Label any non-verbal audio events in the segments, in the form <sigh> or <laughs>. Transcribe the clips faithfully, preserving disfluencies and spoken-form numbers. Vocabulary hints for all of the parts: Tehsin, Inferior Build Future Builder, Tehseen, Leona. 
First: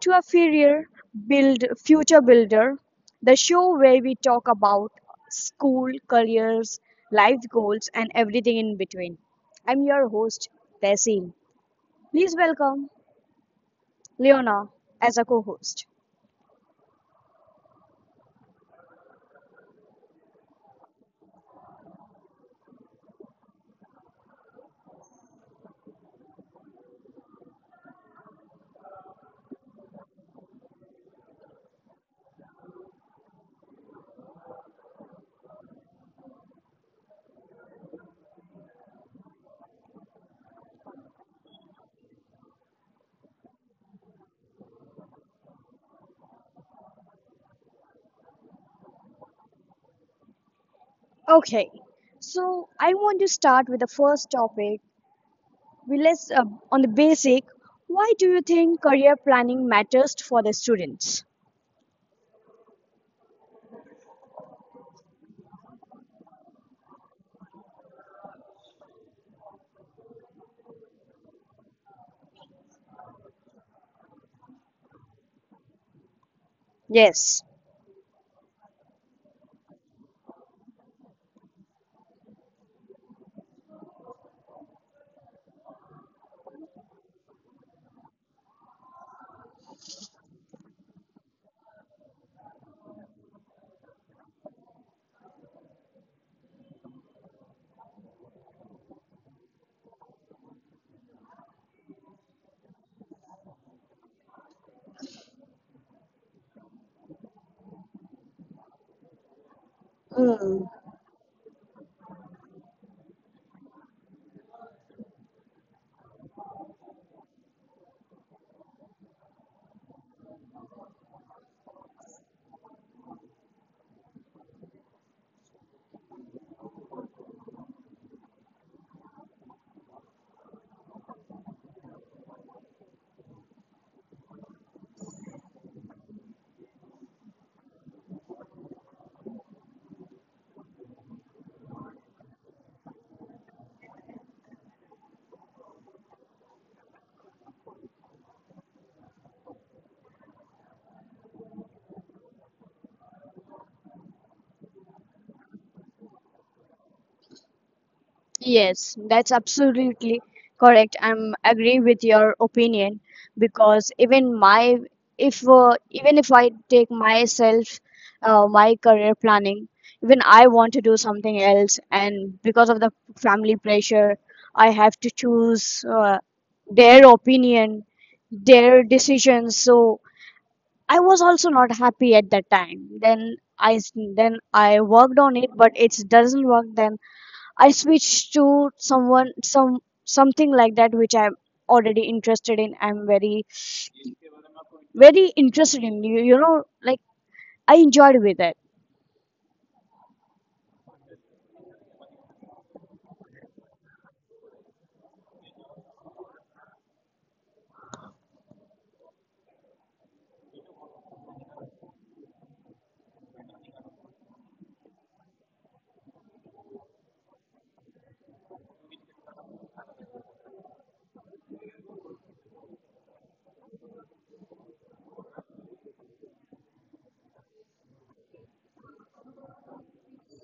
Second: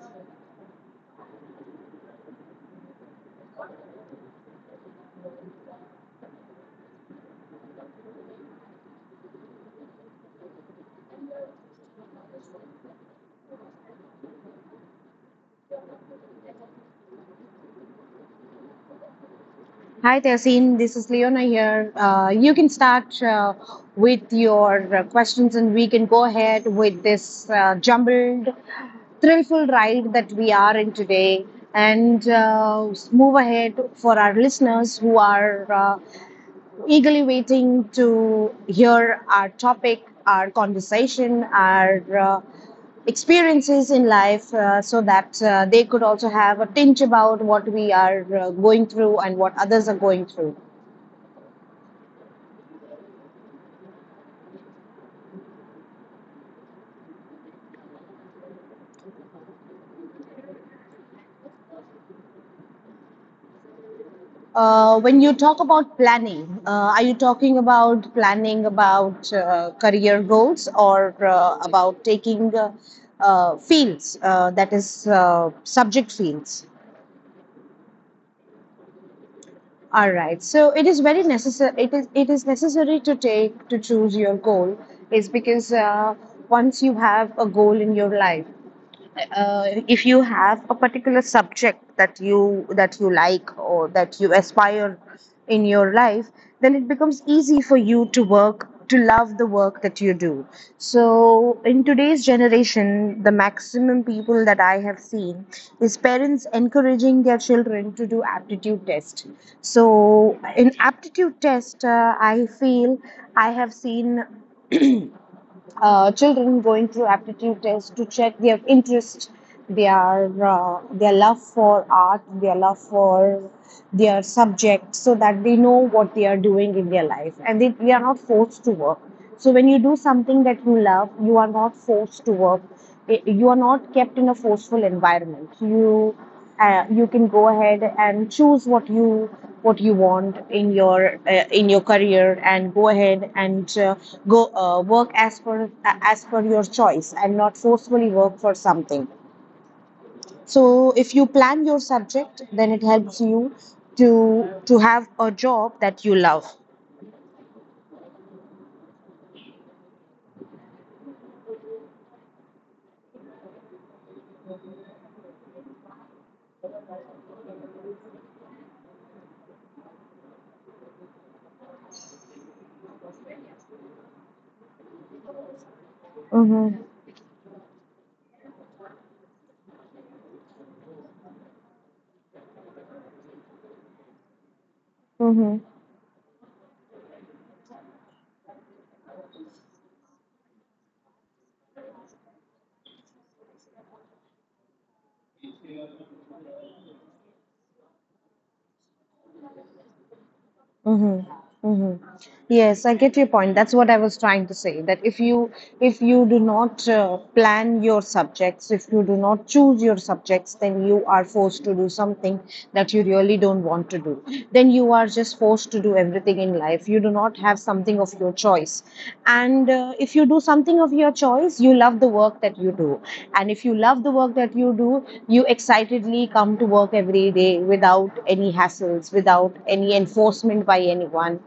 to Inferior Build Future Builder, the show where we talk about school, careers, life goals, and everything in between. I'm your host, Tehseen. Please welcome Leona as a co-host. Hi, Tehsin. This is Leona here. Uh, you can start uh, with your uh, questions, and we can go ahead with this uh, jumbled, thrillful ride that we are in today, and uh, move ahead for our listeners who are uh, eagerly waiting to hear our topic, our conversation, our uh, experiences in life uh, so that uh, they could also have a tinge about what we are uh, going through and what others are going through. Okay, so I want to start with the first topic. We let's uh, on the basic. Why do you think career planning matters for the students? Uh, when you talk about planning, uh, are you talking about planning about uh, career goals or uh, about taking uh, uh, fields, uh, that is, uh, subject fields? Yes. All right. So it is very necessary. It is it is necessary to take to choose your goal is because uh, once you have a goal in your life, uh, if you have a particular subject that you that you like or that you aspire in your life, then it becomes easy for you to work, to love the work that you do. So in today's generation, the maximum people that I have seen is parents encouraging their children to do aptitude test. So in aptitude test, uh, I feel I have seen uh, children going through aptitude tests to check their interest, their uh, their love for art, their love for their subject, so that they know what they are doing in their life, and they, they are not forced to work. So when you do something that you love, you are not forced to work. It- you are not kept in a forceful environment. You uh, you can go ahead and choose what you what you want in your uh, in your career and go ahead and uh, go uh, work as per uh, as per your choice and not forcefully work for something. So if you plan your subject, then it helps you to to have a job that you love. Yes, that's absolutely correct. I'm agree with your opinion because even my if uh, even if I take myself, uh, my career planning, even I want to do something else, and because of the family pressure, I have to choose uh, Mm-hmm. their opinion, their decisions. So I was also not happy at that time. Then I s- then I Mm-hmm. worked on it, but it doesn't work. Then I switch to someone some something like that which I'm already interested in. I'm very very interested in you. You know, like I enjoyed with it. Mm-hmm. Mm-hmm. Yes, I get your point. That's what I was trying to say, that if you if you do not uh, plan your subjects, if you do not choose your subjects, then you are forced to do something that you really don't want to do. Then you are just forced to do everything in life. You do not have something of your choice. And uh, if you do something of your choice, you love the work that you do. And if you love the work that you do, you excitedly come to work every day without any hassles, without any enforcement by anyone.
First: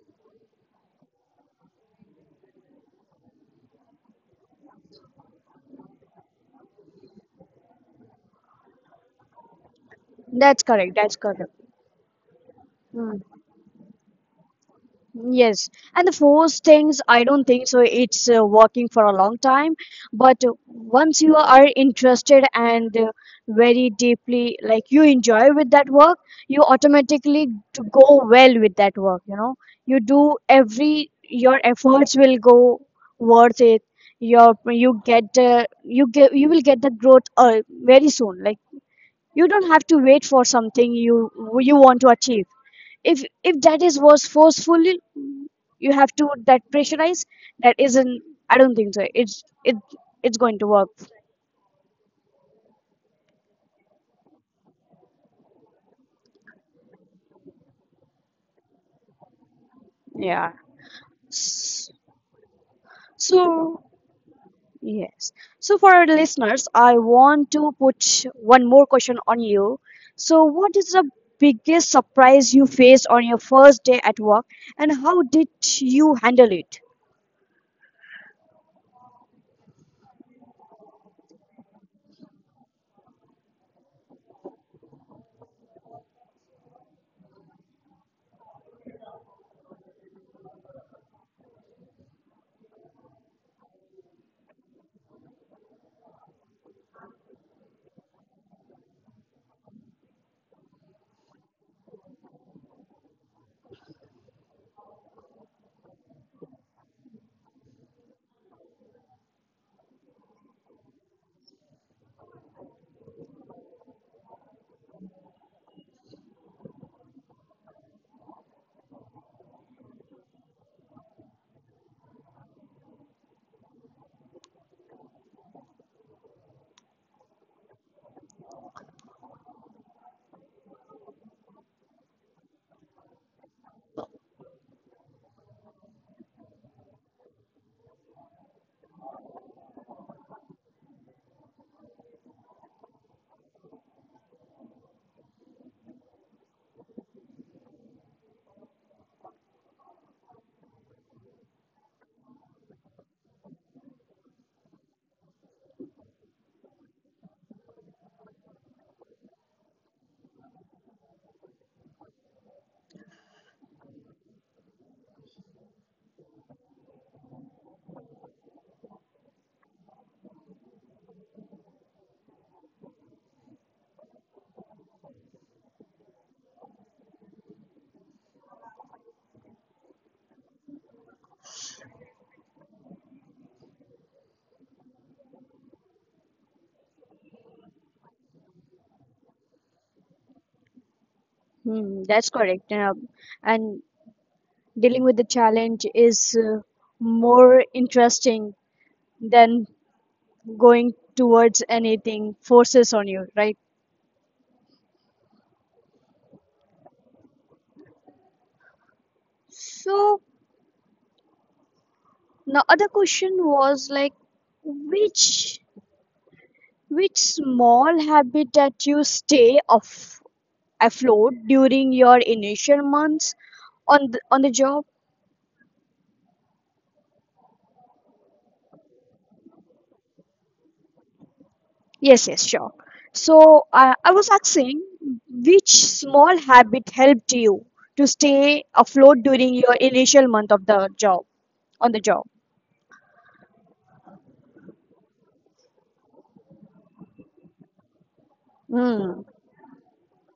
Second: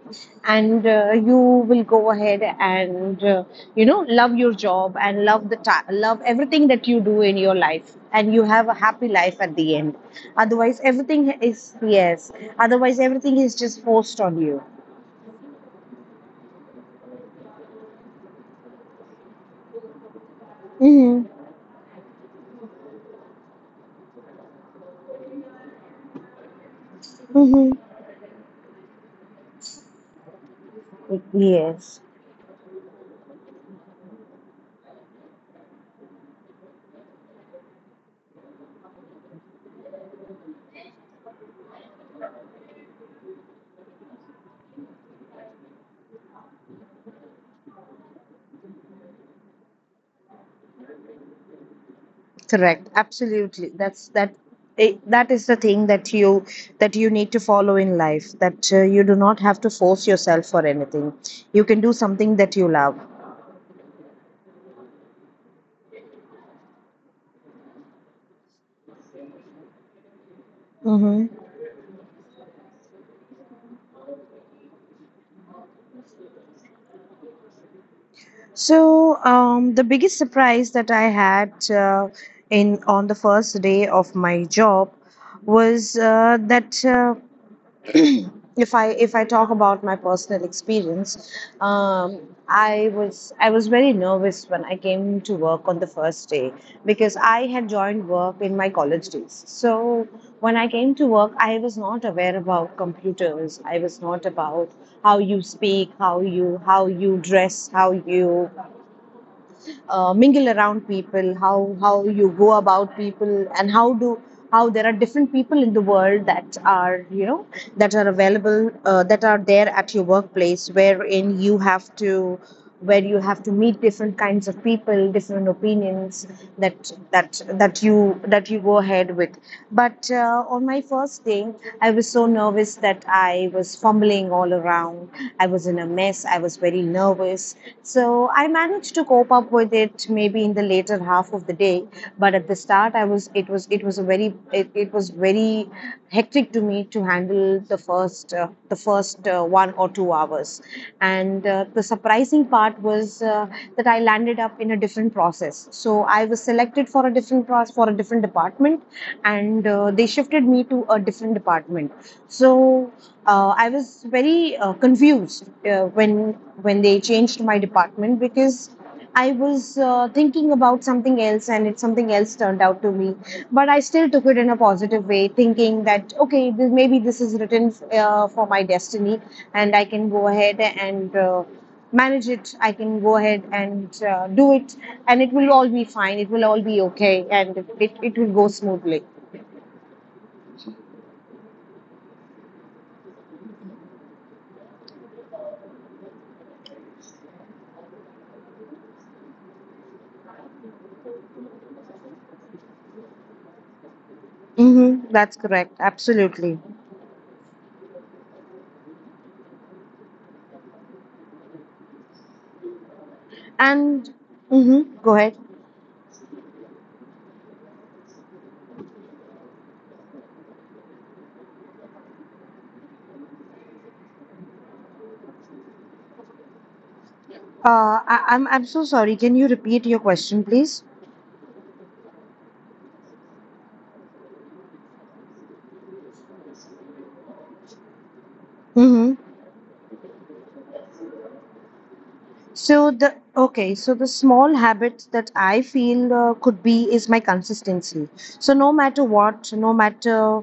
And uh, you will go ahead and, uh, you know, love your job and love the ta- love everything that you do in your life. And you have a happy life at the end. That's Otherwise, correct. That's everything correct. is, yes, otherwise, Hmm. everything is just forced on you. Yes, and the force things, I don't think so. It's uh, working for a long time, but uh, once you are interested and uh, very deeply, like you enjoy with that work, you automatically to go well with that work. You know, you do every your efforts will Yes. go worth it. Your you get uh, you get you will get the growth uh, very soon. Like you don't have to wait for something you you want to achieve if if that is was forceful you have to that pressurize that isn't i don't think so it's it it's going to work. Correct. Absolutely. That's that. It, that is the thing that you that you need to follow in life. That uh, you do not Yeah. have to force yourself for S- anything. You can do something that you so love. yes, so for our listeners I want to put one more question on you. So what is the biggest Mm-hmm. surprise you faced on your first day at work and how did you handle it? So um, the biggest surprise that I had uh, in on the first day of my job was uh, that. Uh, If I if I talk about my personal experience, um, I was I was very nervous when I came to work on the first day because I had joined work in my college days. So when I came to work, I was not aware about computers. I was not about how you speak, how you how you dress, how you uh, mingle around people, how how you go about people, and how do how there are different people in the world that are, you know, that are available uh, that are there at your workplace, wherein you have to where you have to meet different kinds of people, different opinions that that that you that you go ahead with. But uh, uh, on my first day, I was so nervous that I was fumbling all around. I was in a mess. I was very nervous. So I managed to cope up with it maybe in the later half of the day. But at the start, I was it was it was a very it, it was very hectic to me to handle the first uh, the first uh, one or two hours. And uh, the surprising part was uh, that I landed up in a different process. So I was selected for a different process for a different department, and uh, they shifted me to a different department. So uh, I was very uh, confused uh, when when they changed my department because I was uh, thinking about something else and it something else turned out to me. But I still took it in a positive way, thinking that okay, this, maybe this is written uh, for my destiny and I can go ahead and. Uh, manage it. I can go ahead and uh, do it, and it will all be fine, it will all be okay, and it, it will go smoothly. Hmm, that's correct. Uh, and dealing with the challenge is uh, more interesting than going towards anything forces on you, right? Mm-hmm. That's correct. Absolutely. So the other question was And like, mm-hmm. Go ahead. which which small habit that you stay of afloat during your initial months on the, on the job? Uh, I, I'm I'm so sorry. Can you repeat your question, please? Yes, yes, sure. So I I was asking which small habit helped you to stay Mm-hmm. afloat during your initial month of the job, on the job. So the okay. So the small habit that I feel uh, could be is my consistency. So no matter hmm what, no matter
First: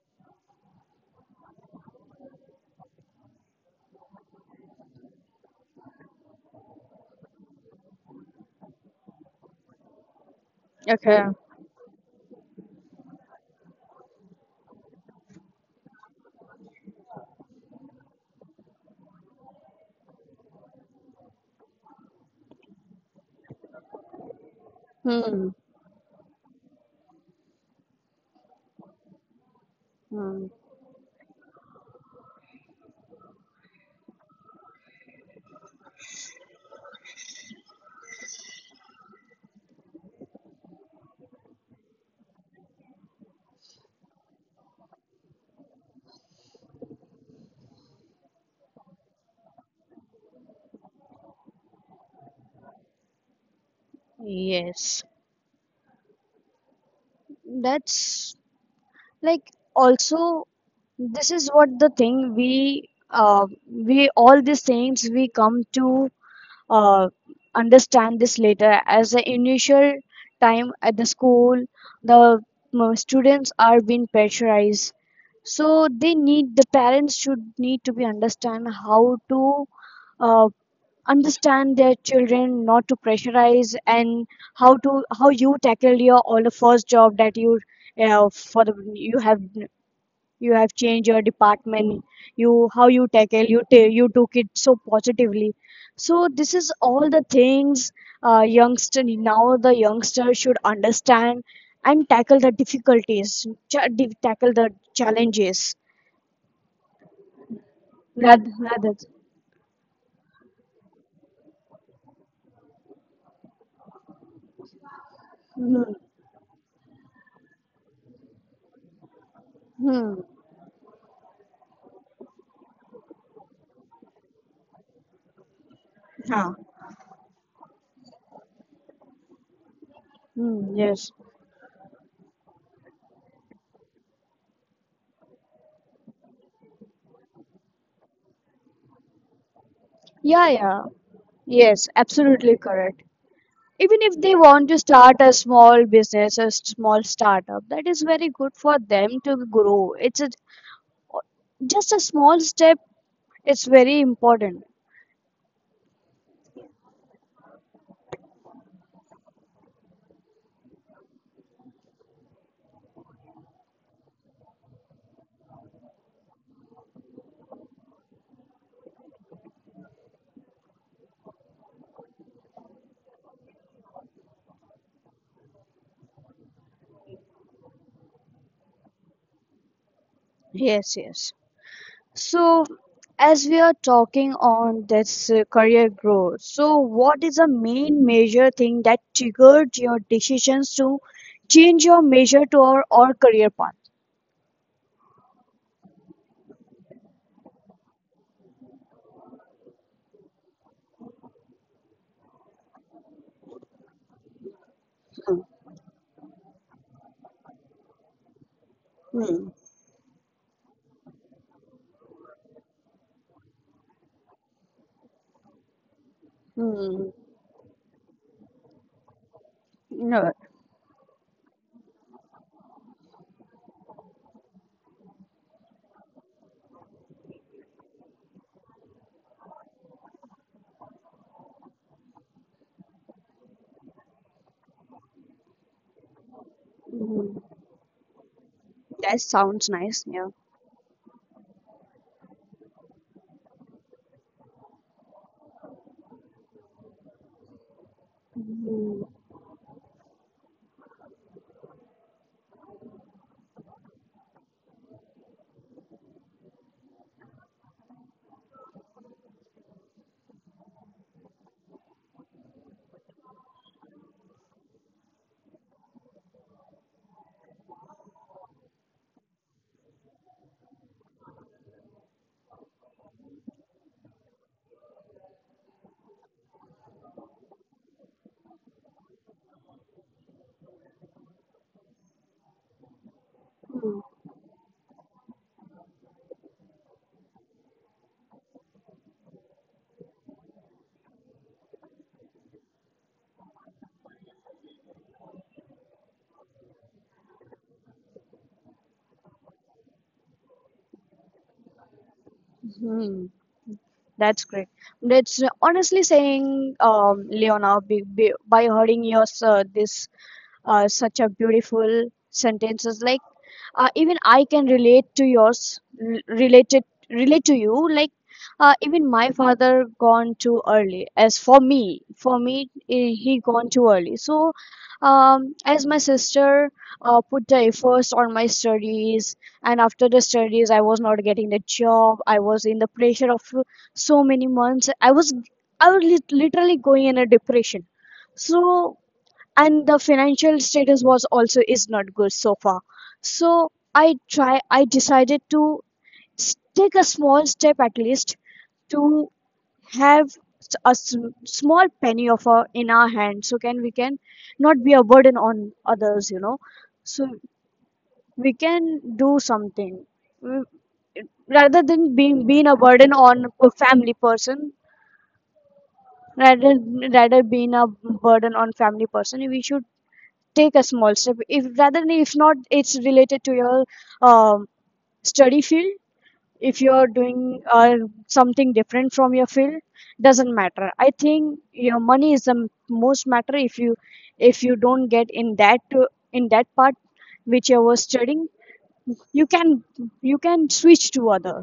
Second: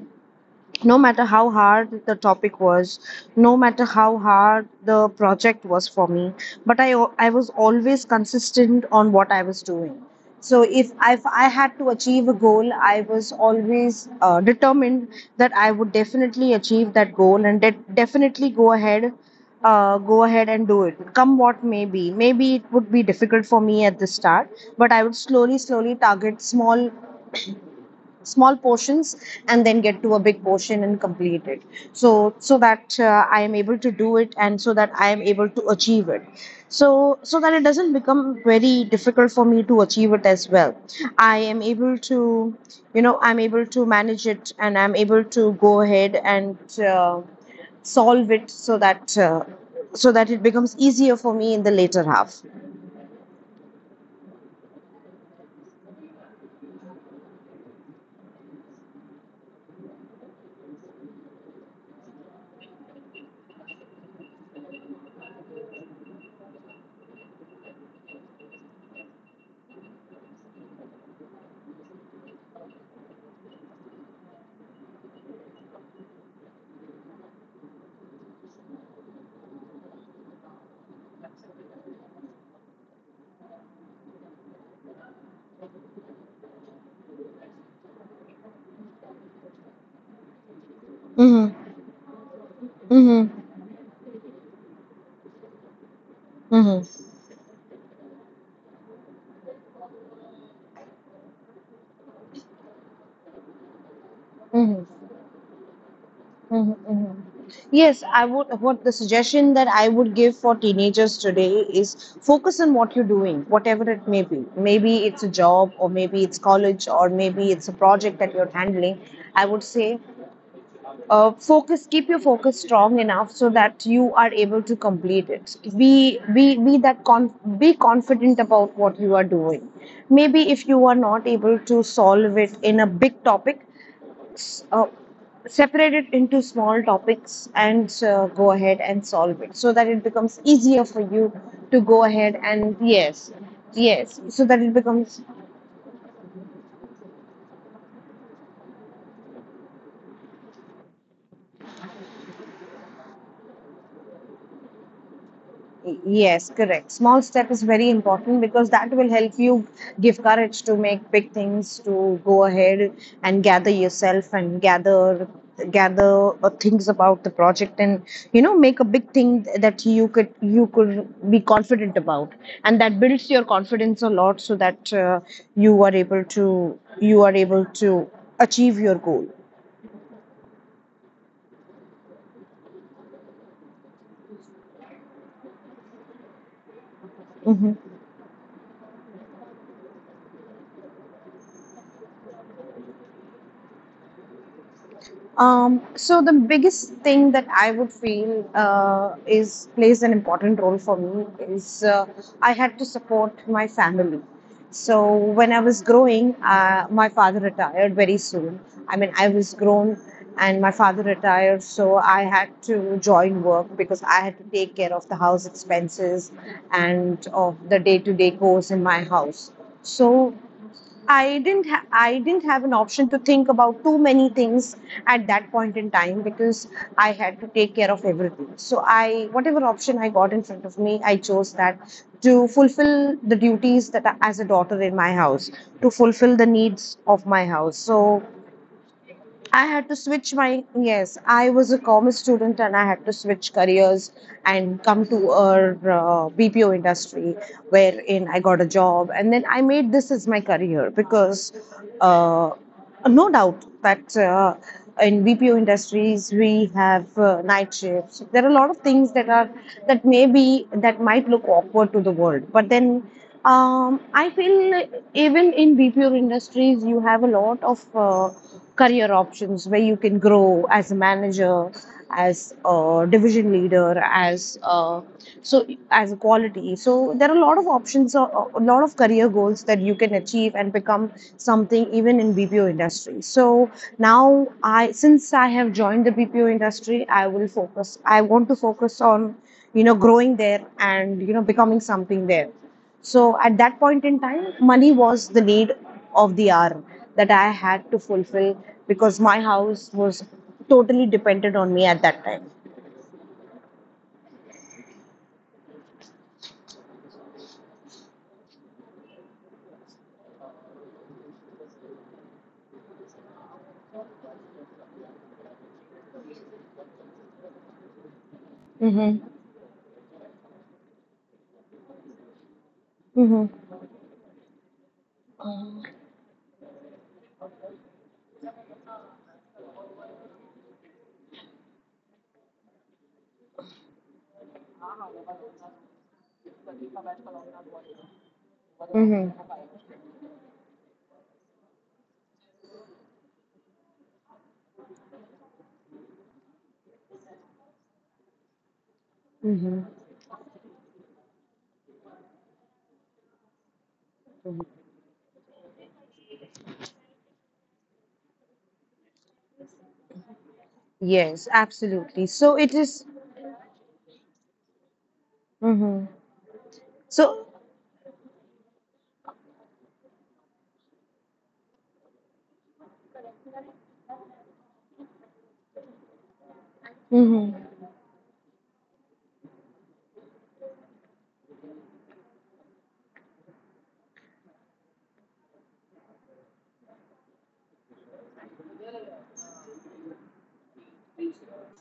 no matter how hard the topic was, no matter how hard the project was for me, but i i was always consistent on what I was doing. So if I okay. if i had to achieve a goal, I was always uh, determined that I would definitely achieve that goal and de- definitely go ahead uh, go ahead and do it, come what may. Be maybe it would be difficult for me at the start, but I would hmm, slowly slowly target small small portions and then get to a big hmm. portion and complete it. So so that uh, I am able to do it, and so that I am able to achieve it, so so that it doesn't become very difficult for me to achieve it as well. I am able to, you know, I'm able to manage it, and I'm able to go ahead and uh, solve it so that uh, so that it becomes easier for me in the later half. Yes. That's like also this is what the thing we uh, we all these things we come to uh, understand this later as the initial time at the school, the uh, students are being pressurized, so they need, the parents should need to be understand how to uh, understand their children not to pressurize, and how to how you tackle your all the first job that you, uh, for the you have, you have changed your Mm-hmm. department, you how you Mm-hmm. tackle you ta you took it so positively. So this is Mm-hmm. all the things, uh, youngster now the youngster should understand and tackle the difficulties, cha- di- tackle the Mm-hmm. challenges. Hmm. Hmm. Yes, I rather would. rather What the suggestion that I would give for teenagers today is focus on what you're doing, whatever it may be. Maybe it's a job, hmm, or maybe it's college, or maybe it's a project that you're handling. I would say, hmm, uh, focus. Keep your focus strong enough so that you are able to complete it. Be हाँ. be be that con. Be confident about what you are doing. Maybe if hmm, you are yes. not able to solve it in a big topic, uh, separate it into small topics and uh, go ahead and solve it so that it becomes Yeah, yeah. easier for you to Yes, go ahead, absolutely and correct. yes, Even yes, if they so that it want to becomes. start a small business, a small startup, that is very good for them to grow. It's a, just a small step, it's very important. Yes, correct. Small step is very important because that will help you give courage to make big things, to go ahead and gather yourself and gather gather uh, things about the project and, you know, make a big thing that you could you could be confident about, and that builds your confidence a lot so that uh, you are able to you are able to achieve your goal. Yes, yes. So, as we are talking on this uh, career growth, so what is the Mhm. main major thing that triggered your decisions to change your major to our, or career path? Um, so the biggest thing that I would feel uh, is plays an important role for me is uh, I had to support my family. So when Hmm. I was growing, uh, my father retired very soon. I mean, I was Hmm. grown and my father retired, so I had to join work because I had to take care of the house expenses and Hmm. of the day-to-day chores in my house. So No. I didn't ha- I didn't have an option to think about too many things at that point in time because I had to take care of everything. So I whatever option I got in front of me, I chose that to fulfill the duties that I, as a daughter in my house, to fulfill the needs of Hmm. my house. So That sounds I had to nice. switch my yes. I was a commerce student and I had to switch careers and come to a uh, B P O industry wherein I got a hmm job, and then I made this as my career. Because uh, no doubt that uh, in B P O industries we have uh, night shifts. There are a lot of things that are that maybe that might look awkward to the world, but then. Um, I feel even in B P O industries, you have a lot of uh, career options where you can grow as a manager, as a division leader, as a, so as a quality, so there are a lot of options or a lot of career goals that you can achieve and become something even in bpo industry. So now, I since I have joined the bpo industry, i will focus I want to focus on, you know growing there, and, you know becoming something there. So at that point in time, money was the need of the hour that I had to fulfill, because my house was totally dependent on me at that time. That's great. That's uh, Honestly saying, um, Leona, be, be, by hearing your uh, this, uh, such a beautiful sentences. Like, uh, even I can relate to yours r- related relate to you. Like, uh, Mm-hmm. even my father gone too early, as for me for me eh, Mm-hmm. he gone too early. So, um, as my sister uh, put the efforts on my studies, and after the studies I was not getting the job. I was in the pressure of so many months. I was i was lit- literally going in a depression. So, Mm-hmm. and the financial status was also is not good so far. So I try, I decided to s- take a small step at least to Mm-hmm. have s- a s- small penny of our in our hand, so can we can not be a burden on others, you know. So we can do something. Mm, Yes, rather than absolutely. being So being it a is. burden on a family person. Mm-hmm. rather So. rather being a burden on family person, we should take a small step. If rather than, if not it's related to your um, study field, if you're doing Mm-hmm. uh, something different from your field, doesn't matter. I think your money is the m- most matter. If you, if you don't get in that uh, in that part which you were studying, you can, you can switch to other.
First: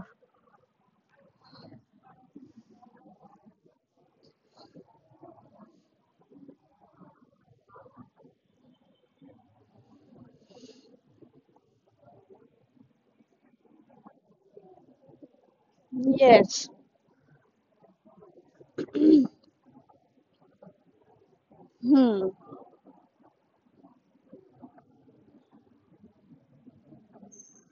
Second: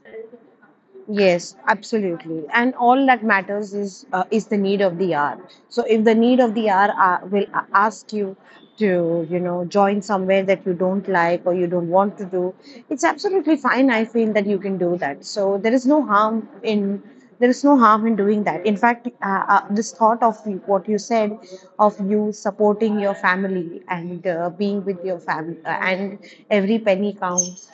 Yes, absolutely. And all that matters is uh, is the need of the hour. So if the need of the hour uh, will a- ask you to, you know, join somewhere that you don't like or you don't want to do, it's absolutely fine. I feel that you can do that. So there is no harm Yes. in there is no harm in doing that. In fact, uh, uh, this thought of you- what you said, of you hmm supporting your family and uh, being with your family, uh, and every penny counts,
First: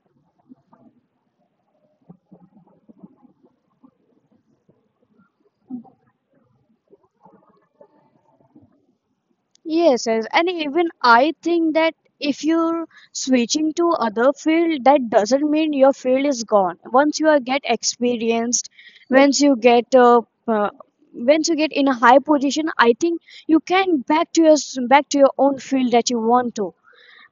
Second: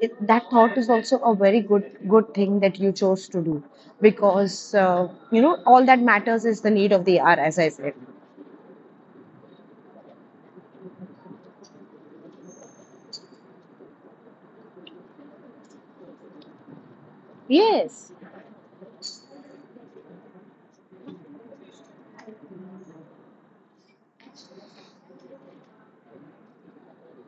it, that thought is also a very good good thing that you chose to do, because, uh, you know, all that matters is the need of the hour, as I said. Yes, yes, and even I think that if you're switching to other field, that doesn't mean your field is gone. Once you are get Yes, experienced, once you get uh, uh, once you get in a high position, I think you can back to your s- back to your own field that you want to,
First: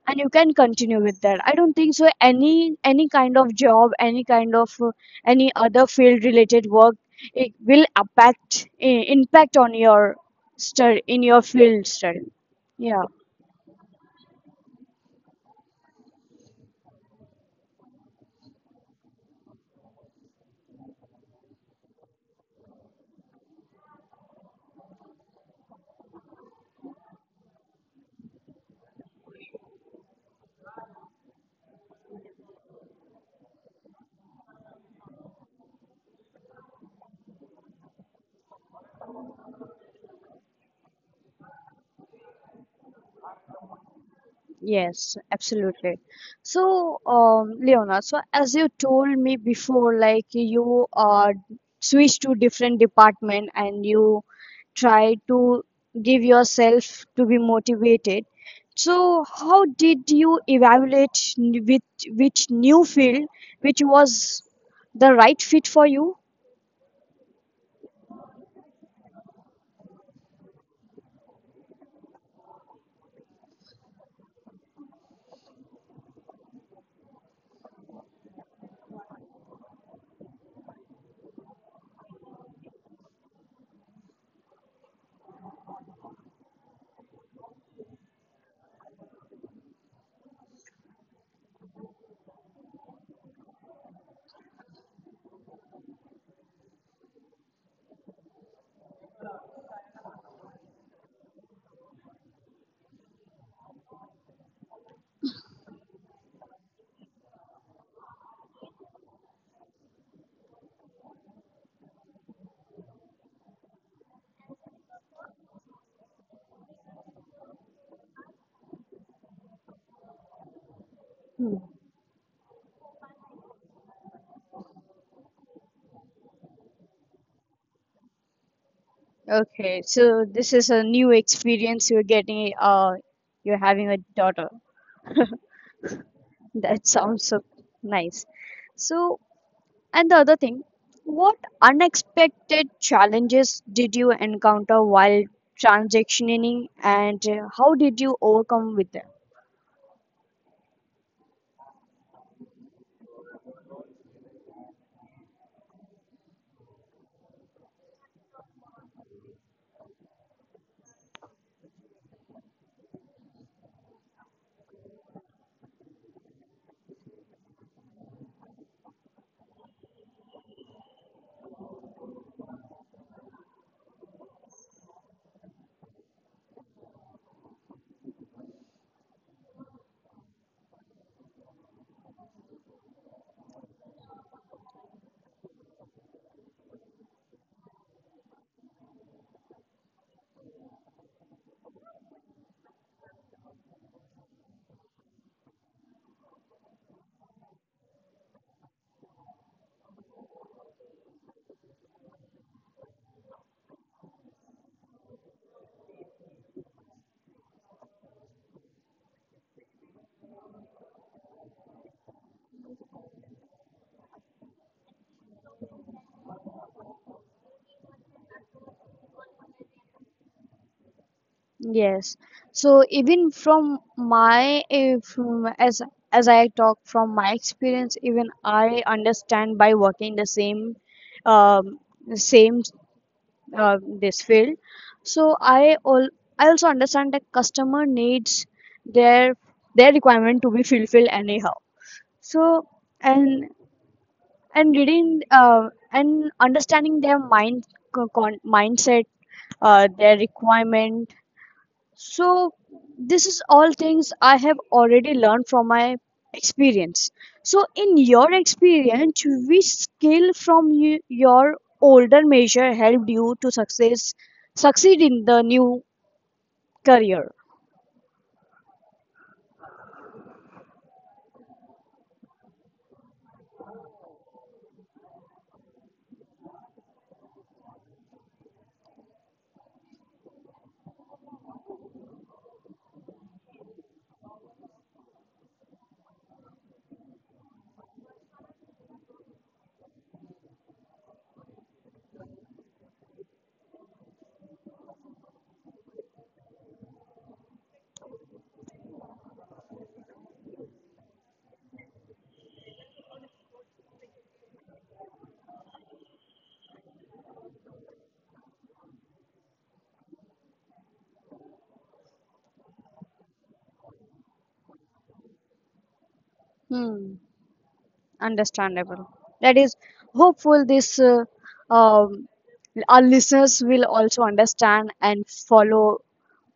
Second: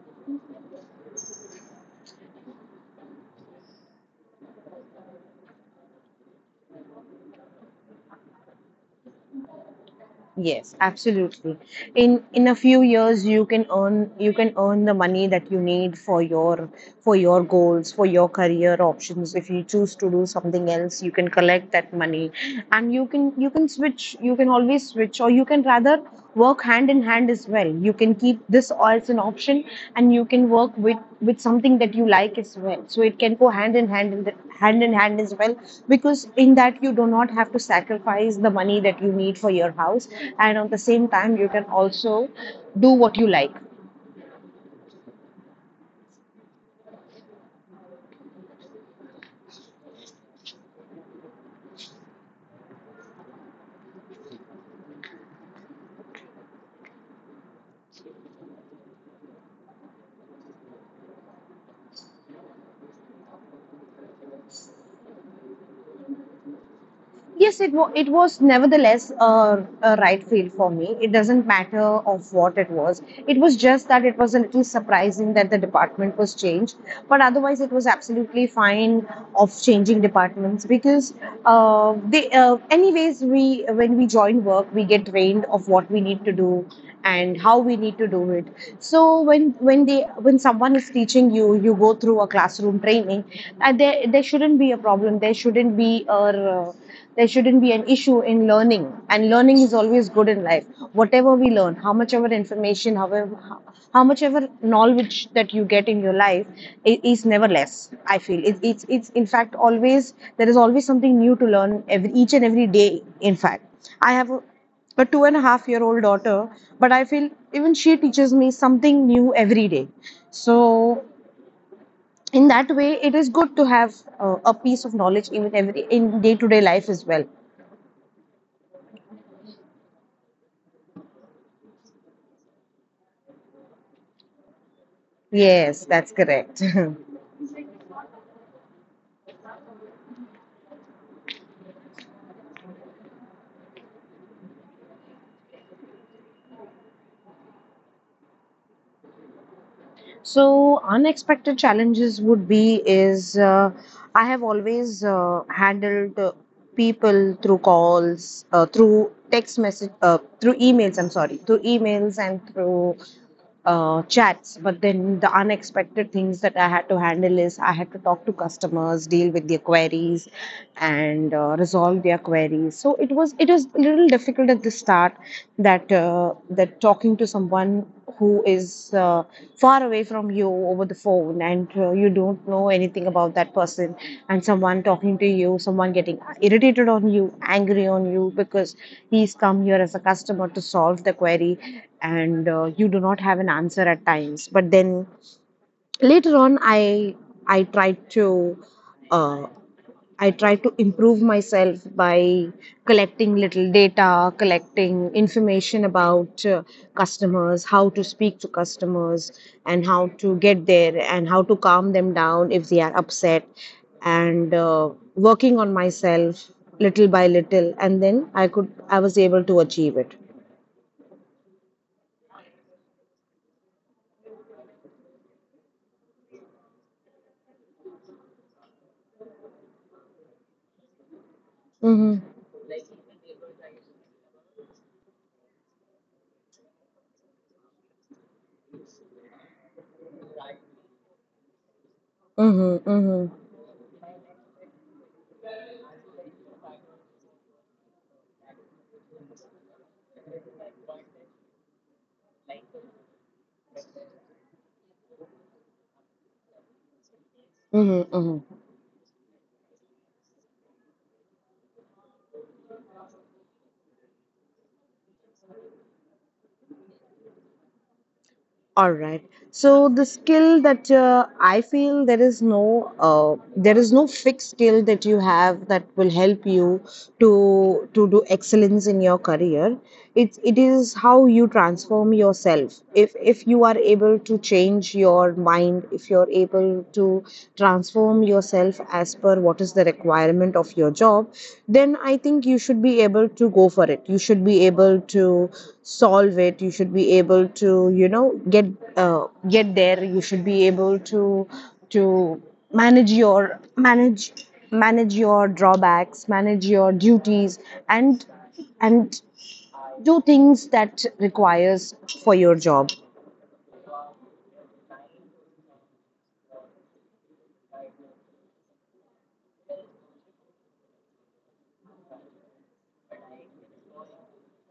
and you can continue with that. I don't think so any any kind of job, any kind of uh, any other field related work, it will impact, i- impact on your yes, study, in your absolutely. field in study. in a few Yeah. years you can earn, you can earn the money that you need for your for your goals, for your career options. If you choose to do something else, you can collect that money, and you can you can switch. You can always switch, or you can rather work hand in hand as well. You can keep this as an option, and you can work with with something that you like as well. So it can go hand in hand in the, hand in hand as well, because in that you do not have to sacrifice the money that you need for your house, and at the same time you can also do what you like. Yes, absolutely. So, um, Leona, so as you told me before, like you uh, switch to different department and you try to give yourself to be motivated. So, how did you evaluate n- with which new field, which was the right fit for you? Yes, it, wa it was nevertheless a, a right field for me. It doesn't matter of what it was. It was just that it was a little surprising that the department was changed. But otherwise, it was absolutely fine of changing departments, because uh, they, uh, anyways, we, when we join work, we get trained of what we need to do and how we need to do it. So when when they when someone is teaching you, you go through a classroom training. Uh, there there shouldn't be a problem. There shouldn't be a, uh, there shouldn't be an issue in learning, and learning is always good in life, whatever we learn. How much ever information, however how- much ever knowledge that you get in your life i- is never less. I feel it, it's it's in fact, always, there is always something new to learn every, each and every day. In fact, I have a, a two and a half year old daughter, but I feel even she teaches me something new every day. So Hmm. in that way it is good to have, uh, a piece of knowledge even every, in day to day life as well. Okay, so this is a new experience you're getting. Uh, you're having a daughter. Yes, that's That correct. <laughs> sounds so nice. So, and the other thing, what unexpected challenges did you encounter while transitioning and uh, how did you overcome with them? So unexpected challenges would be is, uh, I have always uh, handled uh, people through calls, uh, through text message, uh, through emails. I'm sorry, through emails and through uh, chats. But then the unexpected things that I had to handle is, I had to talk to customers, deal with their queries, and uh, resolve their queries. So it was it was a little difficult at the start, that, uh, that talking to someone who is, uh, far away from you over the phone, and, uh, you don't know anything about that person, and someone talking to you, someone getting irritated on you, angry on you, because he's come here as a customer to solve the query, and, uh, you do not have an answer at times. But then later on I, i tried to uh, I tried to improve myself by collecting little data, collecting information about, uh, customers, how to speak to customers, and how to get there, and how to calm them down if they are upset, and, uh, working on myself little by little, and then I could. I was able to achieve it. Yes. So even from my uh, from as as I talk from my experience, even I understand by working the same um, same Mm-hmm. uh, this field. So i all I also understand that customer needs their their requirement to be fulfilled anyhow. So, and Mm-hmm. and reading uh, and understanding their mind, co- con- mindset, uh, their requirement. So this is all things I have already learned from my experience. So in your experience, which Mm-hmm, mm-hmm. skill from y- your older measure helped you to success succeed in the new career? All right. So the skill that, uh, I feel, there is no, uh, there is no fixed skill that you have that will help you to to do excellence in your career. It's, it is how you transform yourself. If if you are able to change your mind, if you're able to transform yourself as per what is the requirement of your job, then I think you should be able to go for it. You should be able to solve it. You should be able to, you know, get, uh, get there. You should be able to to manage your, manage manage your drawbacks, manage your duties, and and do things that requires for your job. Hmm, understandable. That is hopeful this uh, um, our listeners will also understand and follow,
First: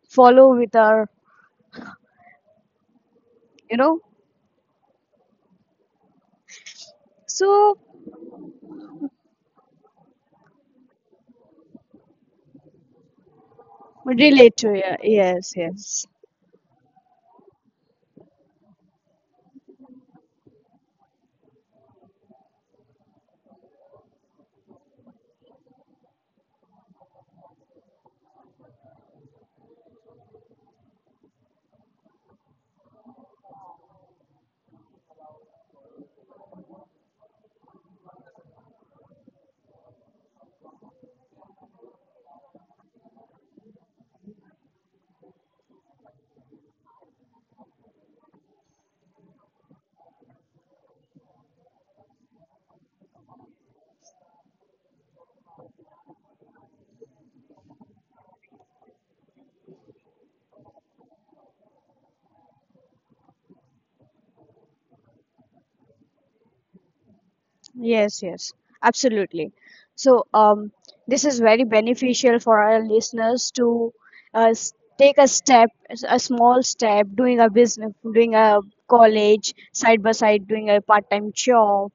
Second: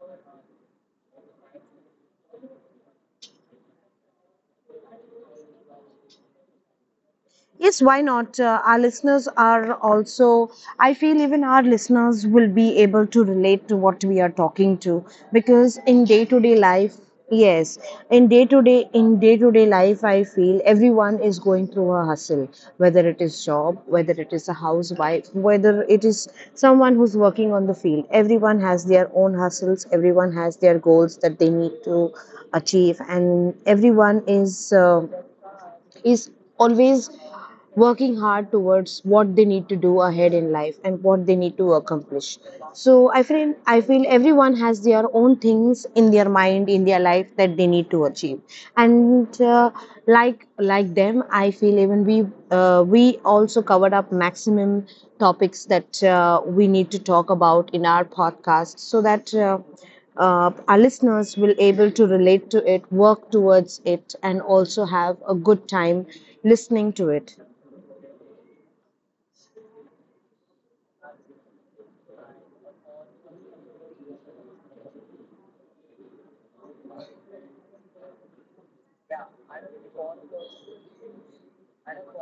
follow with our, you know. Yes, So why not? Uh, our listeners are also, I feel even our listeners will be able to relate to what we are talking relate to, to it. because Yes, in day to yes. day life, yes, in day to day, in day to day life, I feel everyone is going through a hustle, whether it is job, whether it is a housewife, whether it is someone who's working on the field. Everyone has their own hustles, everyone has their goals that they need to achieve, and everyone is. Uh, is always working hard towards what they need to do ahead in life and what they need to accomplish. So I feel, i feel everyone has their own things in their mind, in their life, that they need to achieve. And, uh, like, like them, I feel even we, uh, we also covered up maximum topics that, uh, we need to talk about in our podcast, so that uh, uh, our listeners will able to relate to it, work towards it, and also have a good time listening to it. Yes, yes, absolutely. So, um, this is very beneficial for our listeners to uh, s- take a step, a small step, doing a business, doing a college, side by side, doing a part-time job,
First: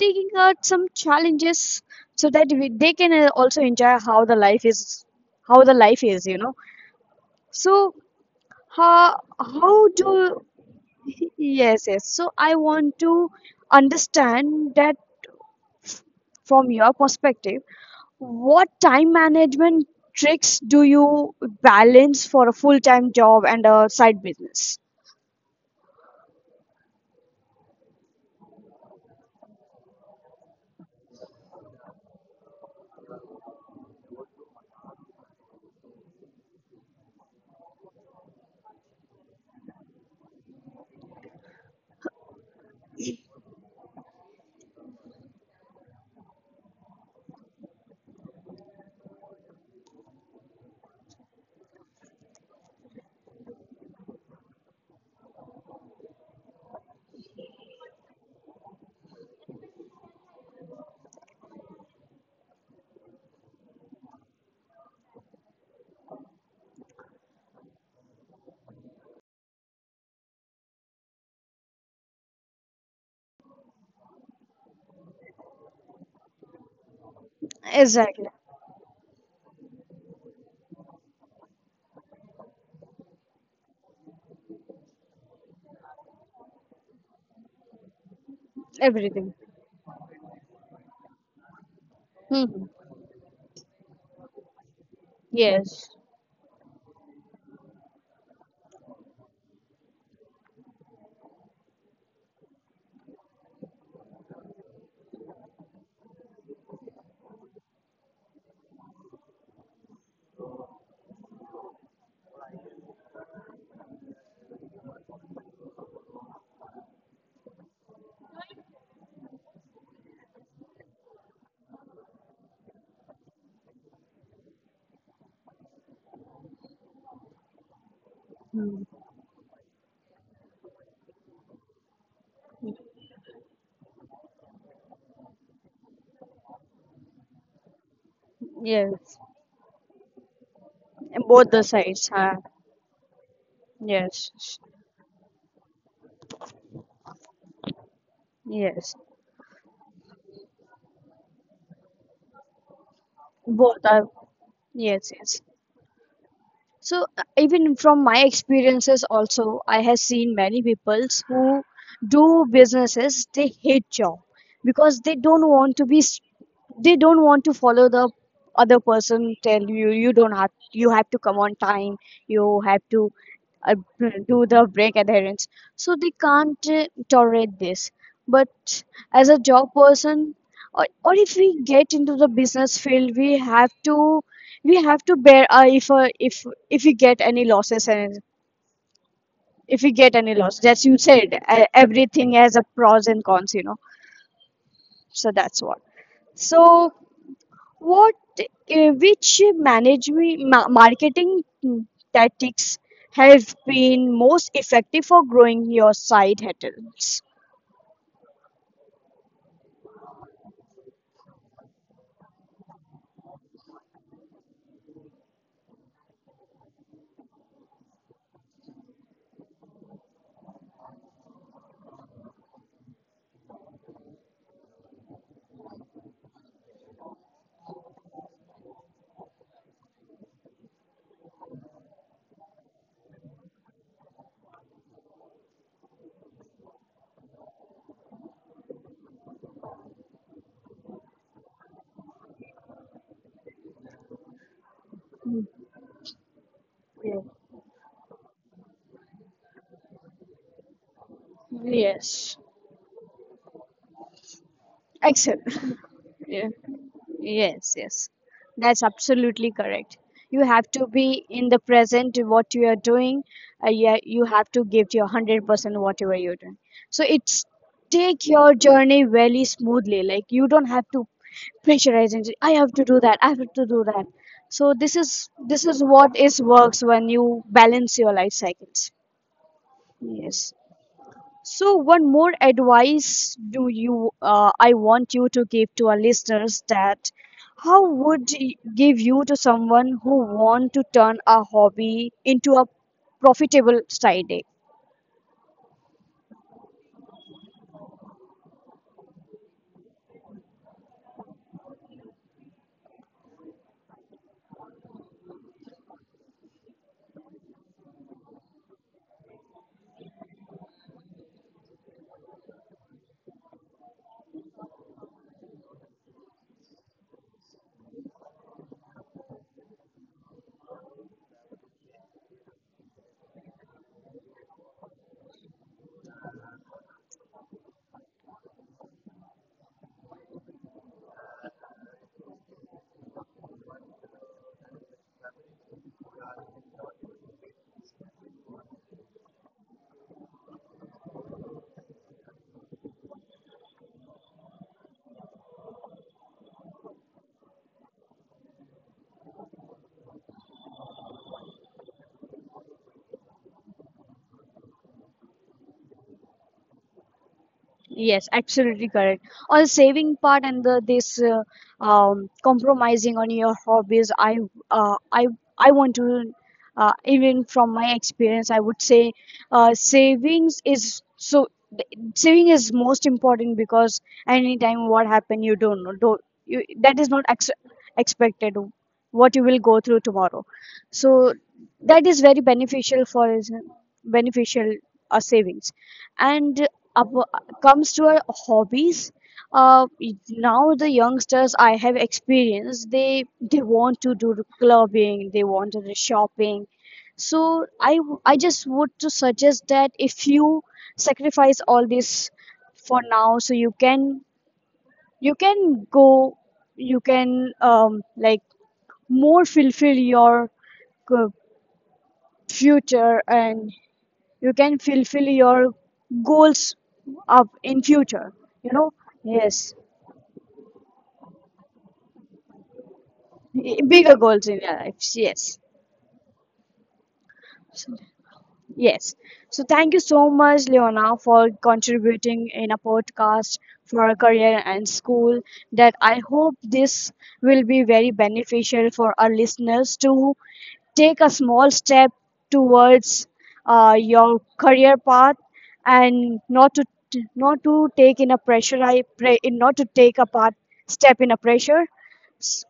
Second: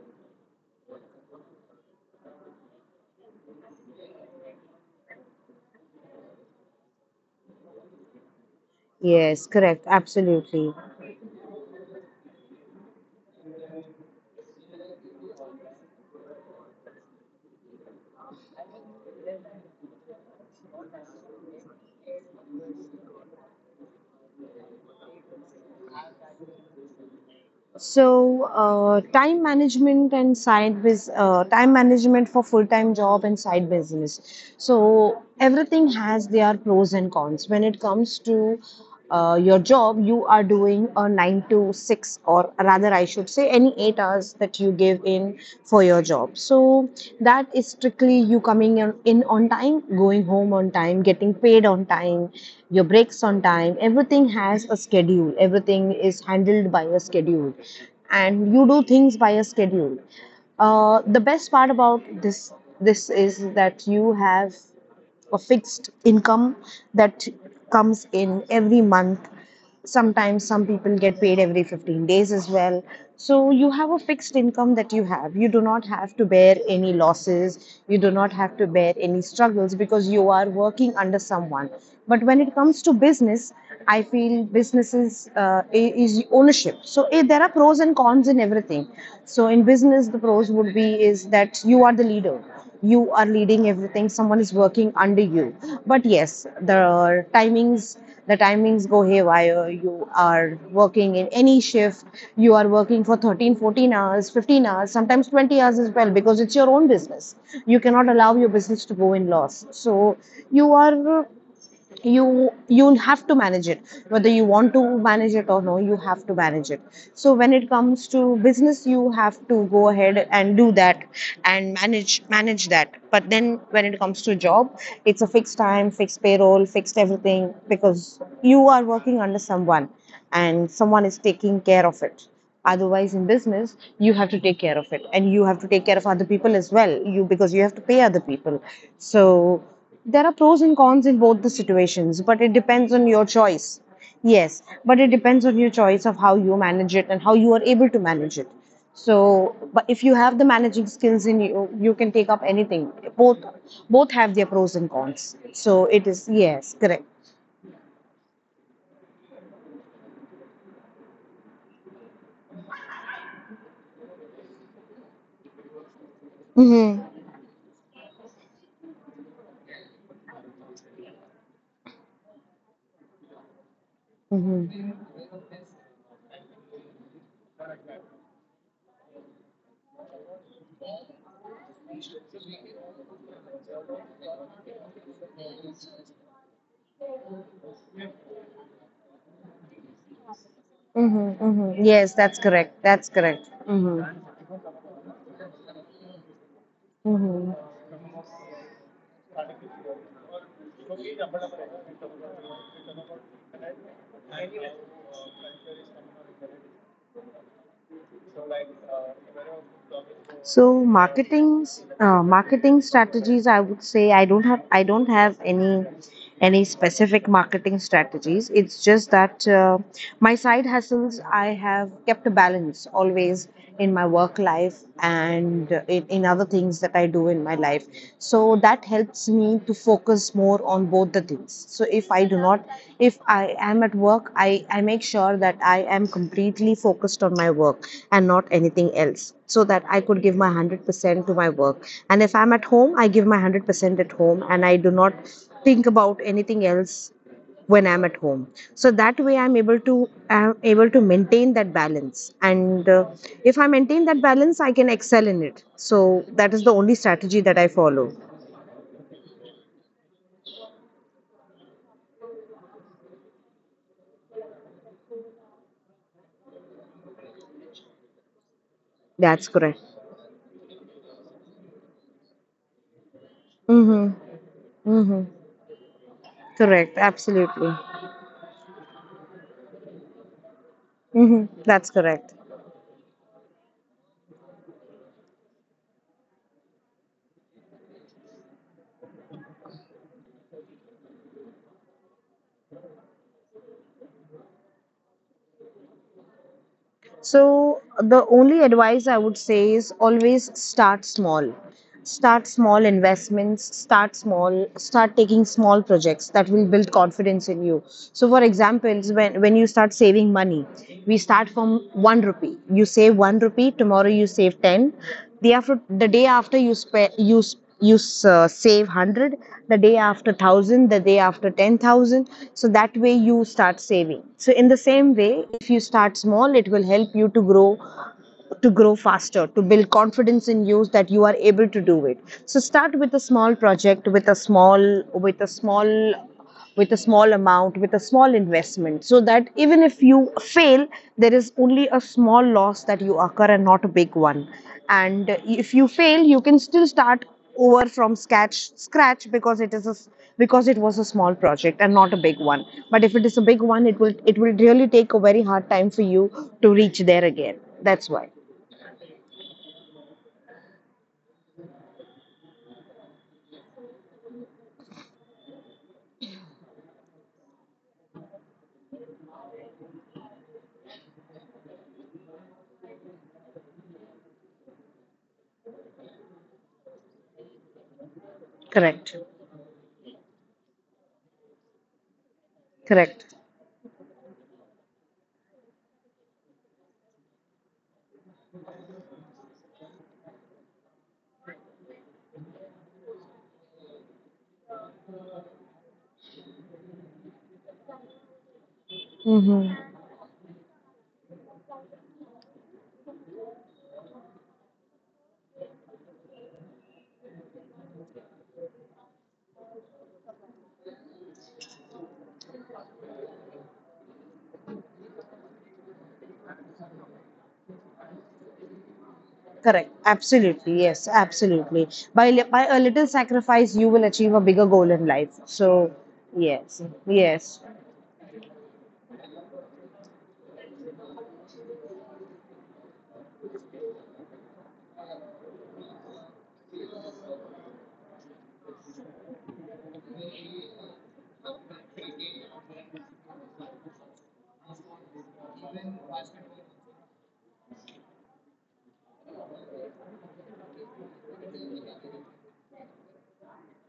taking out some challenges so that we, they can uh, also enjoy how the life is, how the life is, you know. So, how Yes, correct, how do? absolutely. <laughs> Yes, yes. So, I want to understand that from your perspective, what time management tricks do you balance for a full-time job and a side business? So, uh, time management and side biz uh, time management for full time job and side business. So everything has their pros and cons when it comes to, uh, your job. You are doing a nine to six, or rather I should say any eight hours that you give in for your job. So that is strictly you coming in in on time, going home on time, getting paid on time, your breaks on time. Everything has a schedule. Everything is handled by a schedule, and you do things by a schedule. Uh, the best part about this this is that you have a fixed income that comes in every month. Sometimes some people get paid every fifteen days as well, so you have a fixed income that you have. You do not have to bear any losses, you do not Exactly. have to bear any struggles, because you are working under someone. But when it comes to business, I feel businesses, uh, is ownership. So, eh, there are pros and cons in everything. Everything. So in business, the pros would be is that you are the leader. hmm You are leading everything, someone is working under you. Yes. But yes, the timings, the timings go haywire. You are working in any shift. You are working for thirteen fourteen hours, fifteen hours, sometimes twenty hours as well, because it's your own business. You cannot allow your business to go in loss. So you are, you you'll have to manage it, whether you want to manage it or no, you have to manage it. So when it comes to business, you have to go ahead and do that, and manage manage that. But then when it comes to job, it's a fixed time, fixed payroll, fixed everything, because you are working under someone, and someone is taking care of it. Otherwise, in business, you have to take care of it, and you have to take care of other people as well. You, because you have to pay other people. So Yes. there are pros and cons in both the Both situations, the but it sides. depends on Huh? your choice. Yes, but Yes. it depends on your choice of how you manage it and how you are able to manage it. So, Yes. but if you have the managing skills in you, you can take up anything. Both, both have their pros Both and are. cons. So it Yes. is, Yes. yes, correct. So uh, even from my experiences also, I have seen many peoples who do businesses, they hate job because they don't want to be, Mm-hmm. s- they don't want to follow the other person tell you, you don't have, you have to come on time, you have to uh, Mm-hmm. do the break adherence. So they can't uh, tolerate this. But as a job person, or, or if we get into the business field, we have to, we have to bear, uh, if uh, if if we get any losses, and if we get any Mm-hmm, loss, mm-hmm. that's, you Yes, that's said uh, correct. That's everything correct. has a Mm-hmm. pros and cons, you know. So that's what. Mm-hmm. So what, uh, which management ma- marketing tactics have been most effective for growing your side hotels? So, marketing, uh, marketing strategies, I would say I don't have, I don't have any any specific marketing strategies. It's just that, uh, my side hustles, I have kept a balance always in my work life and in, in other things that I do in my life. So that that helps me to focus more on both the things. So if I do not, if I am at work, i I make sure that I am completely focused on my work and not anything else, so that I could give my a hundred percent to my work. And if I'm at home, I give my a hundred percent at home, and I do not think about anything else when I'm at home. Yeah. So that way I'm able to, i'm able to maintain that balance. And, uh, if I Yes. maintain that balance, I can excel in it. So that is the only Excellent. strategy that <laughs> I Yeah. follow. Yes, yes. That's absolutely correct. You have to be in the present to what you are doing. Uh, yeah, you have to give your one hundred percent whatever you're doing. So it's That's take correct. your journey very smoothly. Like you don't have to pressurize and say, I have to Mm-hmm. do that. I have to Mm-hmm. do that. So this is Correct. this is what Absolutely. is works when you balance your life cycles. Mm-hmm. That's Yes. correct. So, one more advice do you uh, I want you to give to our listeners that how would y- give you to someone who want to turn a hobby into a profitable side. So, the only advice I would say is, always start small. Start small investments, start small, start taking small projects that will build confidence in you. So, for example, when, when you start saving money, we start from one rupee. You save one rupee, tomorrow you save ten, the after, the day after you spe- you you uh, save a hundred, the day after a thousand, the day after ten thousand. So that way you start saving. So in the same way, if you start small, it will help you to grow, to grow faster, to build confidence in you that you are able to do it. So start with a small project, with a small, with a small with a small amount, with a small investment, so that even if you fail, there is only a small loss that you occur and not a big one. And if you fail, you can still start over from scratch, scratch because it is a, because it was a small project and not a big one. But if it is a big one, it will, it will really take a very hard time for you to reach there again. That's why. Yes, absolutely correct. On the saving part and the this uh, um, compromising on your hobbies, I uh, I I want to uh, even from my experience, I would say uh, savings is so, saving is most important because anytime what happen you don't know, don't, you, that is not ex- Correct. expected what you will go through tomorrow. So Correct. that is very beneficial for us- beneficial uh, savings. And comes to our hobbies, uh, now the youngsters I have experienced, they they want to do clubbing, they want to do shopping. So I Hmm. I just would to suggest that if you sacrifice all this for now, so you can, you can go, you can um, like more fulfill your uh, future, and you can fulfill your goals up in Correct. future. You know, Absolutely. Yes, yes. absolutely. By, li- by a little sacrifice, you will achieve a bigger goal in life. Bigger So, goals in your life. yes, Yes. yes. Yes. So thank you so much, Leona, for contributing in a podcast for a career and school. That I hope this will be very beneficial for our listeners to take a small step towards uh, your career path, and not to, not to take in a pressure. I pray not to take a part step in a pressure. S-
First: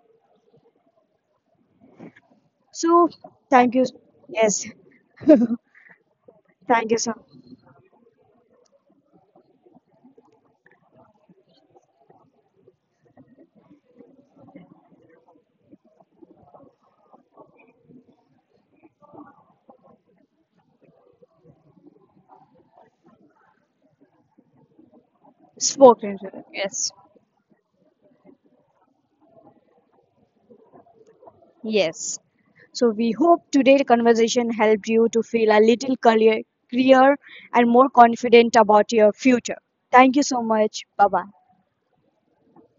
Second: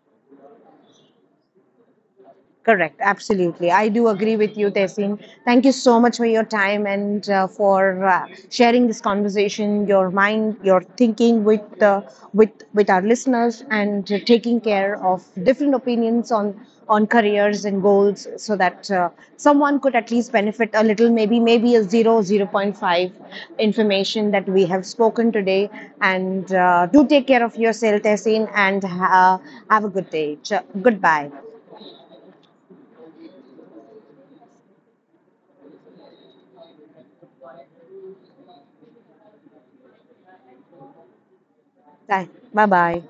Correct, So thank absolutely. you. I do agree with Yes, you, Tehsin. Thank you so much for your time thank you so. and, uh, for, uh, sharing this conversation, your mind, your thinking with, uh, with with our listeners, and, uh, taking care of different opinions on on careers and goals, so that, uh, someone could at least benefit a little, maybe, maybe a zero zero point five information that we have spoken today. Spoken And, insurance. uh, do Yes. take care of yourself, Tehsin, and, uh, have a good day. Ch- goodbye. Yes. So we hope today's conversation helped you to feel a little clear, clear and more confident about your future. Thank you so much. Bye bye. Rồi, bye bye.